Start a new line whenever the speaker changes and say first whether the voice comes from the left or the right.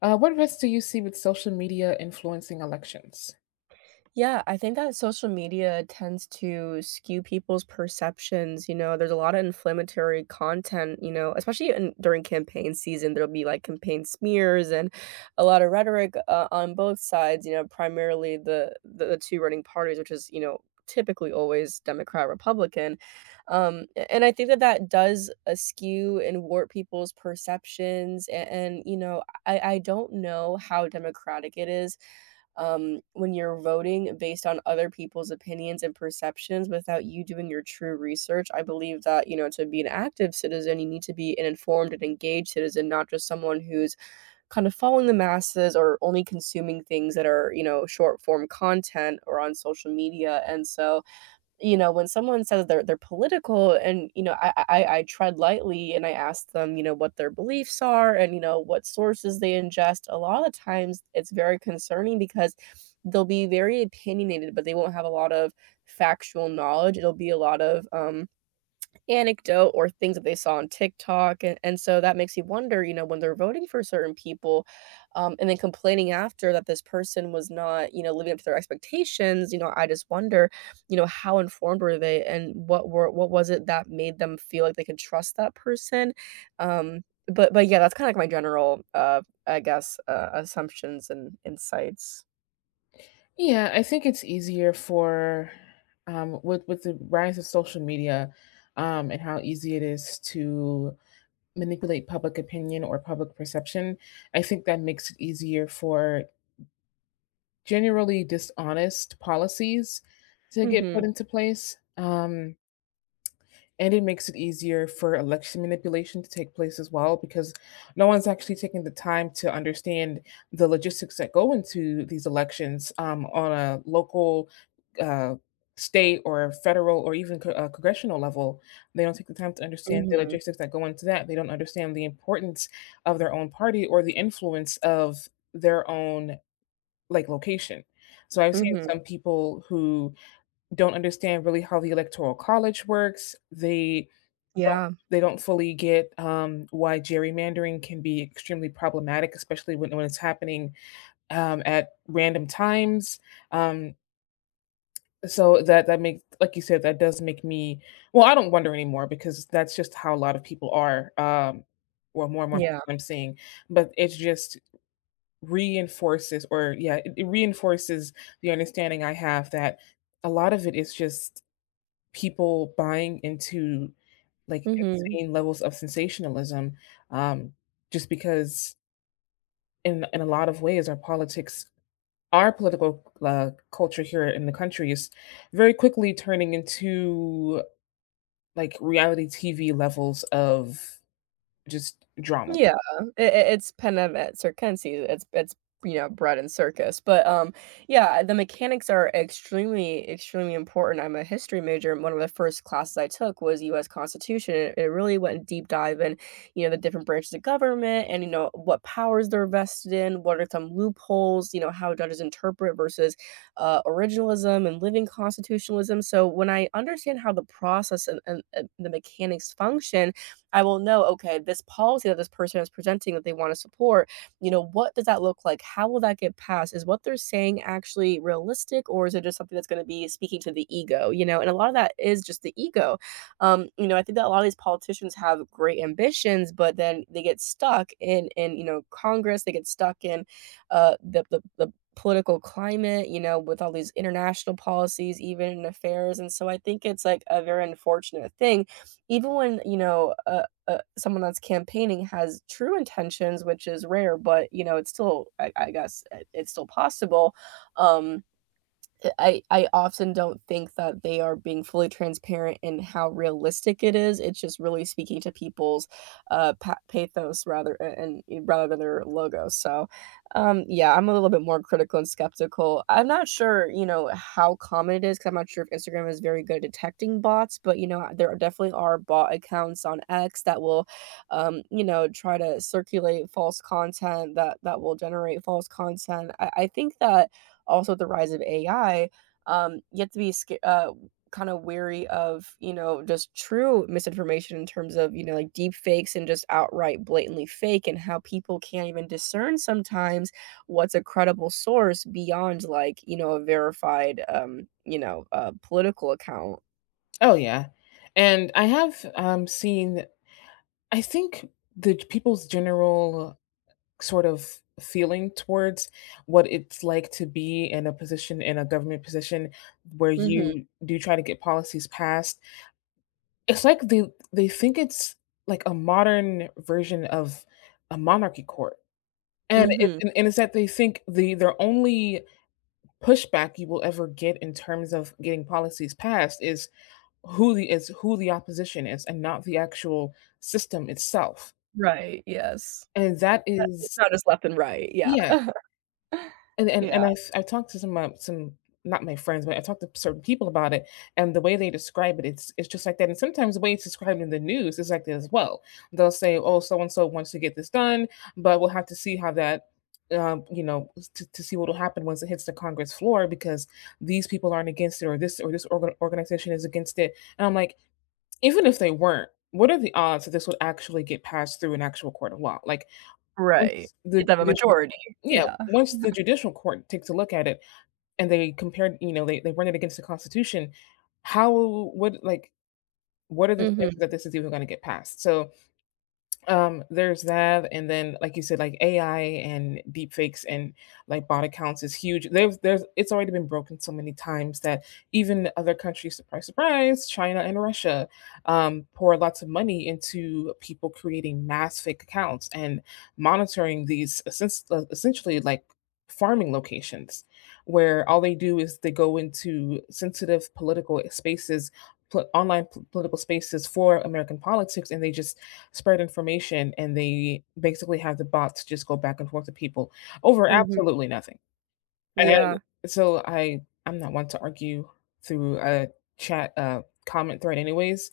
left: What risks do you see with social media influencing elections?
right: Yeah, I think that social media tends to skew people's perceptions. There's a lot of inflammatory content, especially in during campaign season. There'll be, campaign smears and a lot of rhetoric, on both sides, you know, primarily the 2 running parties, which is, you know, typically always Democrat, Republican. Um, a and I think that that does, skew and warp people's perceptions, a and, you know, I don't know how democratic it is when you're voting based on other people's opinions and perceptions without you doing your true research. I believe that, you know, to be an active citizen, you need to be an informed and engaged citizen, not just someone who's kind of following the masses or only consuming things that are, you know, short form content or on social media. And so, you know, when someone says they're political and, you know, I tread lightly, and I ask them, you know, what their beliefs are and, you know, what sources they ingest, a lot of the times it's very concerning because they'll be very opinionated, but they won't have a lot of factual knowledge. It'll be a lot of anecdote or things that they saw on TikTok, and so that makes you wonder, you know, when they're voting for certain people, and then complaining after that this person was not, you know, living up to their expectations. I just wonder, you know, how informed were they, and what were what was it that made them feel like they could trust that person? Um, but yeah, that's kinda like my general, I guess, assumptions and insights.
left: Yeah, I think it's easier for with the rise of social media and how easy it is to manipulate public opinion or public perception. I think that makes it easier for generally dishonest policies to get
right: Mhm,
left: put into place. And it makes it easier for election manipulation to take place as well because no one's actually taking the time to understand the logistics that go into these elections on a local, uh, state, or federal, or even congressional level. They don't take the time to understand the
right: mhm,
left: logistics that go into that. They don't understand the importance of their own party or the influence of their own like location. So I've seen
right: mhm.
left: some people who don't understand really how the electoral college works. Don't
right: Yeah,
left: they don't fully get why gerrymandering can be extremely problematic, especially when it's happening at random times. Um, so that makes, like you said, that does make me. Well, I don't wonder anymore because that's just how a lot of people are. Well, more and more
right: yeah.
left: people I'm seeing, but it just reinforces, or yeah, it reinforces the understanding I have that a lot of it is just people buying into, like,
right: Mhm.
left: insane levels of sensationalism, um, just because in a lot of ways, our politics our political, culture here in the country is very quickly turning into, like, reality TV levels of just drama.
right: Yeah, I it's kind of at circenses, you know, bread and circus. Yeah, the mechanics are extremely, extremely important. I'm a history major, and one of the first classes I took was US Constitution, and it really went in deep dive in, you know, the different branches of government and, you know, what powers they're vested in, what are some loopholes, you know, how judges interpret versus, originalism and living constitutionalism. So when I understand how the process and the mechanics function, I will know, okay, this policy that this person is presenting that they want to support, you know, what does that look like? How will that get passed? Is what they're saying actually realistic, or is it just something that's going to be speaking to the ego, you know? And a lot of that is just the ego. You know, I think that a lot of these politicians have great ambitions, but then they get stuck in, you know, Congress. They get stuck in the political climate, you know, with all these international policies, even in affairs. And so I think it's like a very unfortunate thing. Even when, you know, someone that's campaigning has true intentions, which is rare, but, you know, it's still, I guess it's still possible. um, I often don't think that they are being fully transparent in how realistic it is. It's just really speaking to people's, pa pathos rather a and rather than their logo. Yeah, I'm a little bit more critical and skeptical. I'm not sure, you know, how common it is, 'cause I'm not sure if Instagram is very good at detecting bots, but, you know, there definitely are bot accounts on X that will, you know, try to circulate false content, that will generate false content. I think that also with the rise of AI, you have to be kind of wary of, you know, just true misinformation in terms of, you know, like deep fakes and just outright blatantly fake, and how people can't even discern sometimes what's a credible source beyond, like, you know, a verified, you know, political account.
left: Oh, yeah, and I have, seen I think the people's general sort of feeling towards what it's like to be in a position in a government position where
right: Mhm.
left: you do try to get policies passed. It's like they think it's like a modern version of a monarchy court. And it's
right: Mhm.
left: and it's that they think the their only pushback you will ever get in terms of getting policies passed is who the opposition is and not the actual system itself.
right: Right. Yes.
left: And that
right: It's
left: is
right: not just left and right. Yeah.
left: yeah. And
right: Yeah.
left: I talked to some not my friends, but I talked to certain people about it, and the way they describe it, it's just like that, and sometimes the way it's described in the news is like that as well. They'll say, "Oh, so and so wants to get this done, but we'll have to see how that, to see what'll happen once it hits the Congress floor because these people aren't against it or this organization is against it." And I'm like, "Even if they weren't, what are the odds that this would actually get passed through an actual court of law?" Like
right: Right.
left: once
right: You have
left: the
right: to have a
left: judicial
right: majority.
left: yeah,
right: Yeah.
left: once the judicial court takes a look at it and they compared you know, they run it against the Constitution, how would like, what are the chances
right: Mhm.
left: that this is even gonna get passed? So, there's that, and then, like you said, like, AI and deepfakes and, like, bot accounts is huge. There's it's already been broken so many times that even other countries, surprise, surprise, China and Russia, pour lots of money into people creating mass fake accounts and monitoring these essens essentially, like, farming locations where all they do is they go into sensitive political spaces, pol online p political spaces for American politics, and they just spread information and they basically have the bots just go back and forth to people over
right: Mhm.
left: absolutely nothing.
right: Yeah.
left: And so I'm not one to argue through a chat comment thread anyways,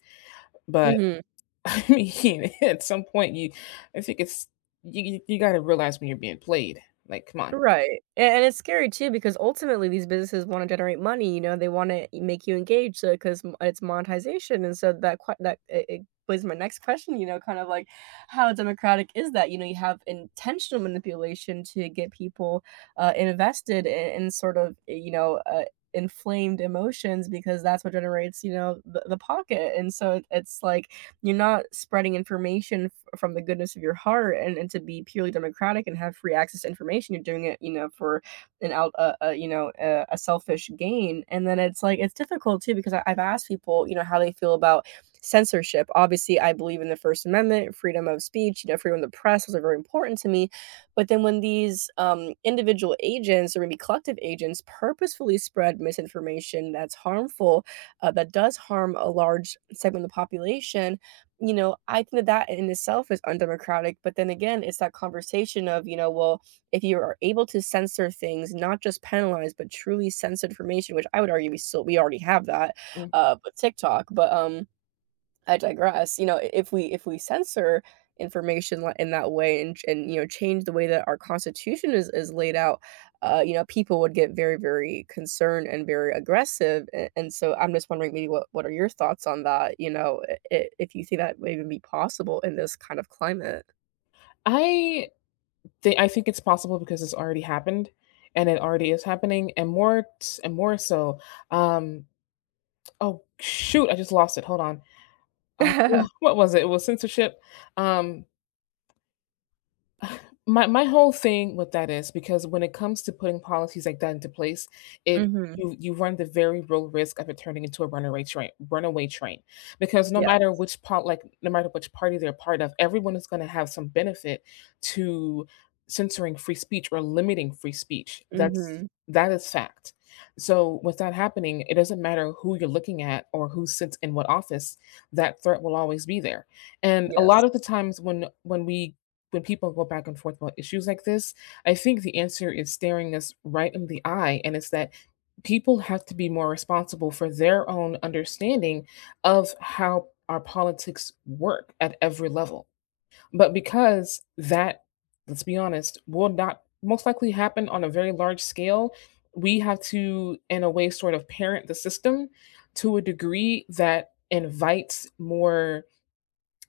left: but
right: Mhm.
left: I mean at some point you I think it's you got to realize when you're being played. Like come on.
right: Right, and it's scary too because ultimately these businesses wanna generate money. You know, they wanna make you engaged because it's monetization, and so that que that it was my next question, you know, kind of like how democratic is that? You know, you have intentional manipulation to get people, invested in sort of, you know, inflamed emotions, because that's what generates, you know, the pocket. And so it, it's like you're not spreading information from the goodness of your heart, and to be purely democratic and have free access to information. You're doing it, you know, for an out you know, a selfish gain. And then it's like it's difficult too, because I've asked people, you know, how they feel about censorship. Obviously, I believe in the First Amendment, freedom of speech, you know, freedom of the press. Those are very important to me, but then when these individual agents, or maybe collective agents, purposefully spread misinformation that's harmful, that does harm a large segment of the population, you know, I think that that in itself is undemocratic. But then again, it's that conversation of, you know, well, if you are able to censor things, not just penalize, but truly censor information, which I would argue we already have that,
left: Mm.
right: with TikTok. But I digress. You know, if we censor information li in that way, and you know, change the way that our Constitution is laid out, you know, people would get very, very concerned and very aggressive. A And so I'm just wondering maybe what are your thoughts on that? You know, I if you think that would even be possible in this kind of climate?
left: I I think it's possible because it's already happened and it already is happening and more and more so um oh shoot, I just lost it. Hold on. Oh, what was it? It was censorship. Um, my whole thing with that is because when it comes to putting policies like that into place, it
right: Mhm.
left: you run the very real risk of it turning into a runaway train, because no
right: Yes.
left: matter which part, like, no matter which party they're part of, everyone is gonna have some benefit to censoring free speech or limiting free speech.
right: Mhm.
left: That is fact. So, with that happening, it doesn't matter who you're looking at or who sits in what office, that threat will always be there, and a lot
right: Yes.
left: of the times when we when people go back and forth about issues like this, I think the answer is staring us right in the eye. And it's that people have to be more responsible for their own understanding of how our politics work at every level. But because that, let's be honest, will not most likely happen on a very large scale, we have to, in a way, sort of parent the system to a degree that invites more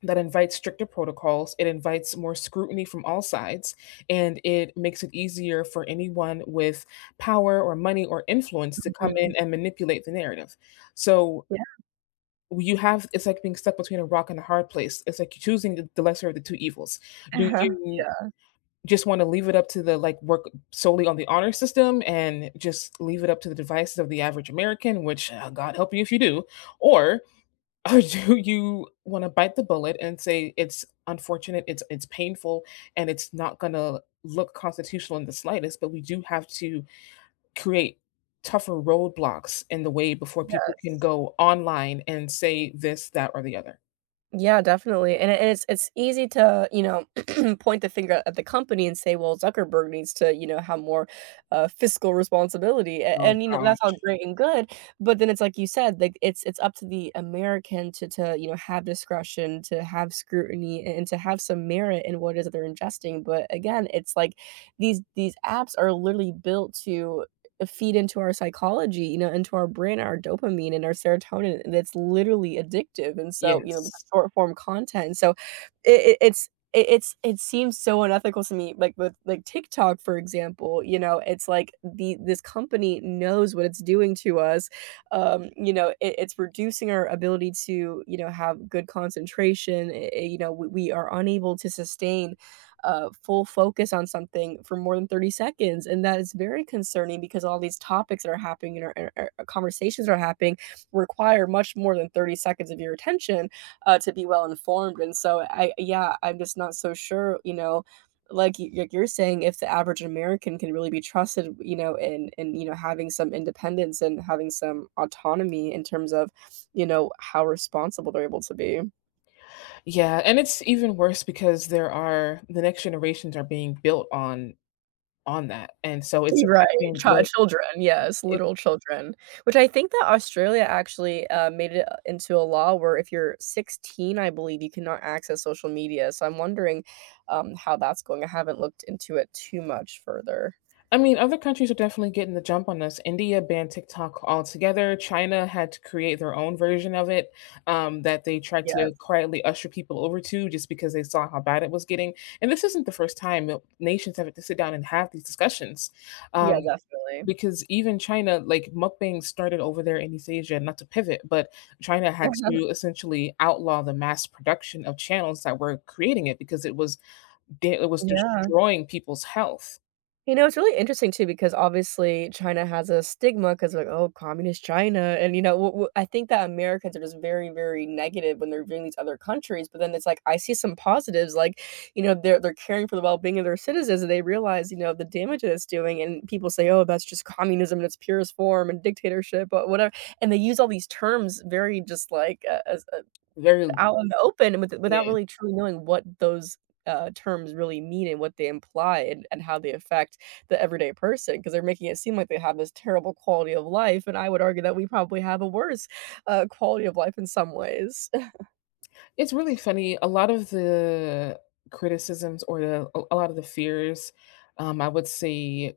left: that invites stricter protocols, it invites more scrutiny from all sides, and it makes it easier for anyone with power or money or influence to come
right: Mhm.
left: in and manipulate the narrative. So
right: Yeah.
left: you have it's like being stuck between a rock and a hard place. It's like you're choosing the lesser of the two evils. Do you
right: Yeah.
left: just want to leave it up to the like work solely on the honor system and just leave it up to the devices of the average American, which God help you if you do, or or do you wanna bite the bullet and say, "It's unfortunate, it's painful, and it's not gonna look constitutional in the slightest, but we do have to create tougher roadblocks in the way before people can
right: Yes.
left: go online and say this, that, or the other."
right: Yeah, definitely. And it's easy to, you know, point the finger at the company and say, "Well, Zuckerberg needs to, you know, have more, fiscal responsibility," a
left: Oh
right: and, you know, that's all
left: gosh,
right: great and good. But then it's like you said, like, it's up to the American to, you know, have discretion, to have scrutiny, and to have some merit in what it is that they're ingesting. But, again, it's like these apps are literally built to feed into our psychology, you know, into our brain, our dopamine and our serotonin, and it's literally addictive. And so, you know, with the
left: yes.
right: short form content, so it seems so unethical to me, like, with, like, TikTok, for example. You know, it's like the this company knows what it's doing to us. You know, it it's reducing our ability to, you know, have good concentration. You know, we are unable to sustain full focus on something for more than 30 seconds. And that is very concerning, because all these topics that are happening, and our, conversations that are happening require much more than 30 seconds of your attention to be well informed. And so, yeah, I'm just not so sure, you know, like like you're saying, if the average American can really be trusted, you know, in you know, having some independence and having some autonomy in terms of, you know, how responsible they're able to be.
left: Yeah, and it's even worse because there are the next generations are being built on that, and so it's
right: Right,
left: affecting their
right: children, yes,
left: It
right: little children, which, I think that Australia actually, made it into a law, where if you're 16, I believe, you cannot access social media. So I'm wondering, how that's going. I haven't looked into it too much further.
left: I mean, other countries are definitely getting the jump on us. India banned TikTok altogether. China had to create their own version of it, that they tried
right: Yeah,
left: to quietly usher people over to just because they saw how bad it was getting. And this isn't the first time that nations have to sit down and have these discussions.
right: yeah,
left: Um,
right: definitely.
left: because even China, like mukbang started over there in East Asia, not to pivot, but China had to essentially outlaw the mass production of channels that were creating it because it was it was
right: Yeah.
left: destroying people's health.
right: You know, it's really interesting too, because obviously China has a stigma, because, like, "Oh, communist China," and, you know, w w I think that Americans are just very, very negative when they're viewing these other countries. But then it's like, I see some positives. Like, you know, they're caring for the well-being of their citizens, and they realize, you know, the damage that it's doing. And people say, "Oh, that's just communism in its purest form and dictatorship," but whatever, and they use all these terms very just, like,
left: Very
right: out in the open, without
left: yeah,
right: really truly knowing what those, terms really mean and what they imply, and how they affect the everyday person. Because 'Cause they're making it seem like they have this terrible quality of life, and I would argue that we probably have a worse, quality of life in some ways.
left: it's really funny. A lot of the criticisms or the a lot of the fears, I would say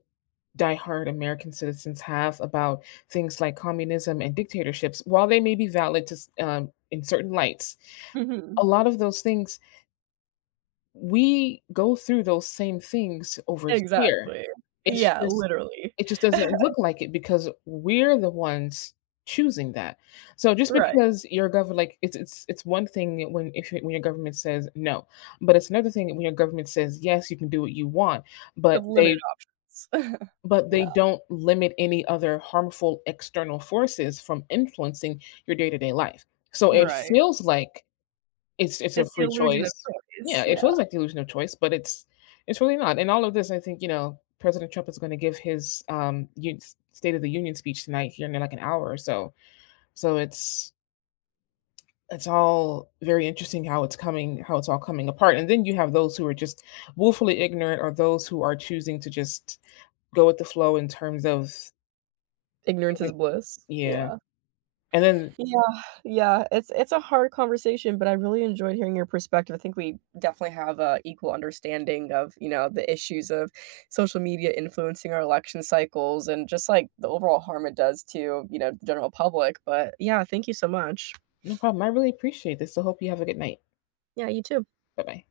left: diehard American citizens have about things like communism and dictatorships, while they may be valid to in certain lights,
right: Mhm.
left: a lot of those things We go through those same things over here.
right: Exactly.
left: It's
right: Yeah,
left: just
right: literally.
left: it just doesn't look like it because we're the ones choosing that. So just
right: Right,
left: because your government like it's one thing when if when your government says no, but it's another thing when your government says yes, you can do what you want, but
right: with limited
left: they
right: options.
left: but they
right: Yeah,
left: don't limit any other harmful external forces from influencing your day-to-day life. So it
right: right.
left: feels like it's a
right: It's the
left: free
right: illusion of
left: choice. Yeah,
right: choice,
left: it
right: yeah.
left: feels like the illusion of choice, but it's really not, and all of this, I think, you know, President Trump is gonna give his, un State of the Union speech tonight here in, like, an hour or so. So it's all very interesting how it's coming how it's all coming apart, and then you have those who are just woefully ignorant or those who are choosing to just go with the flow in terms of
right: Ignorance is bliss,
left: Yeah,
right: yeah.
left: and then
right: Yeah, yeah, it's a hard conversation, but I really enjoyed hearing your perspective. I think we definitely have a equal understanding of, you know, the issues of social media influencing our election cycles, and just, like, the overall harm it does to, you know, the general public. But yeah, thank you so much.
left: No problem, I really appreciate this, so hope you have a good night.
right: Yeah, you too.
left: Bye-bye.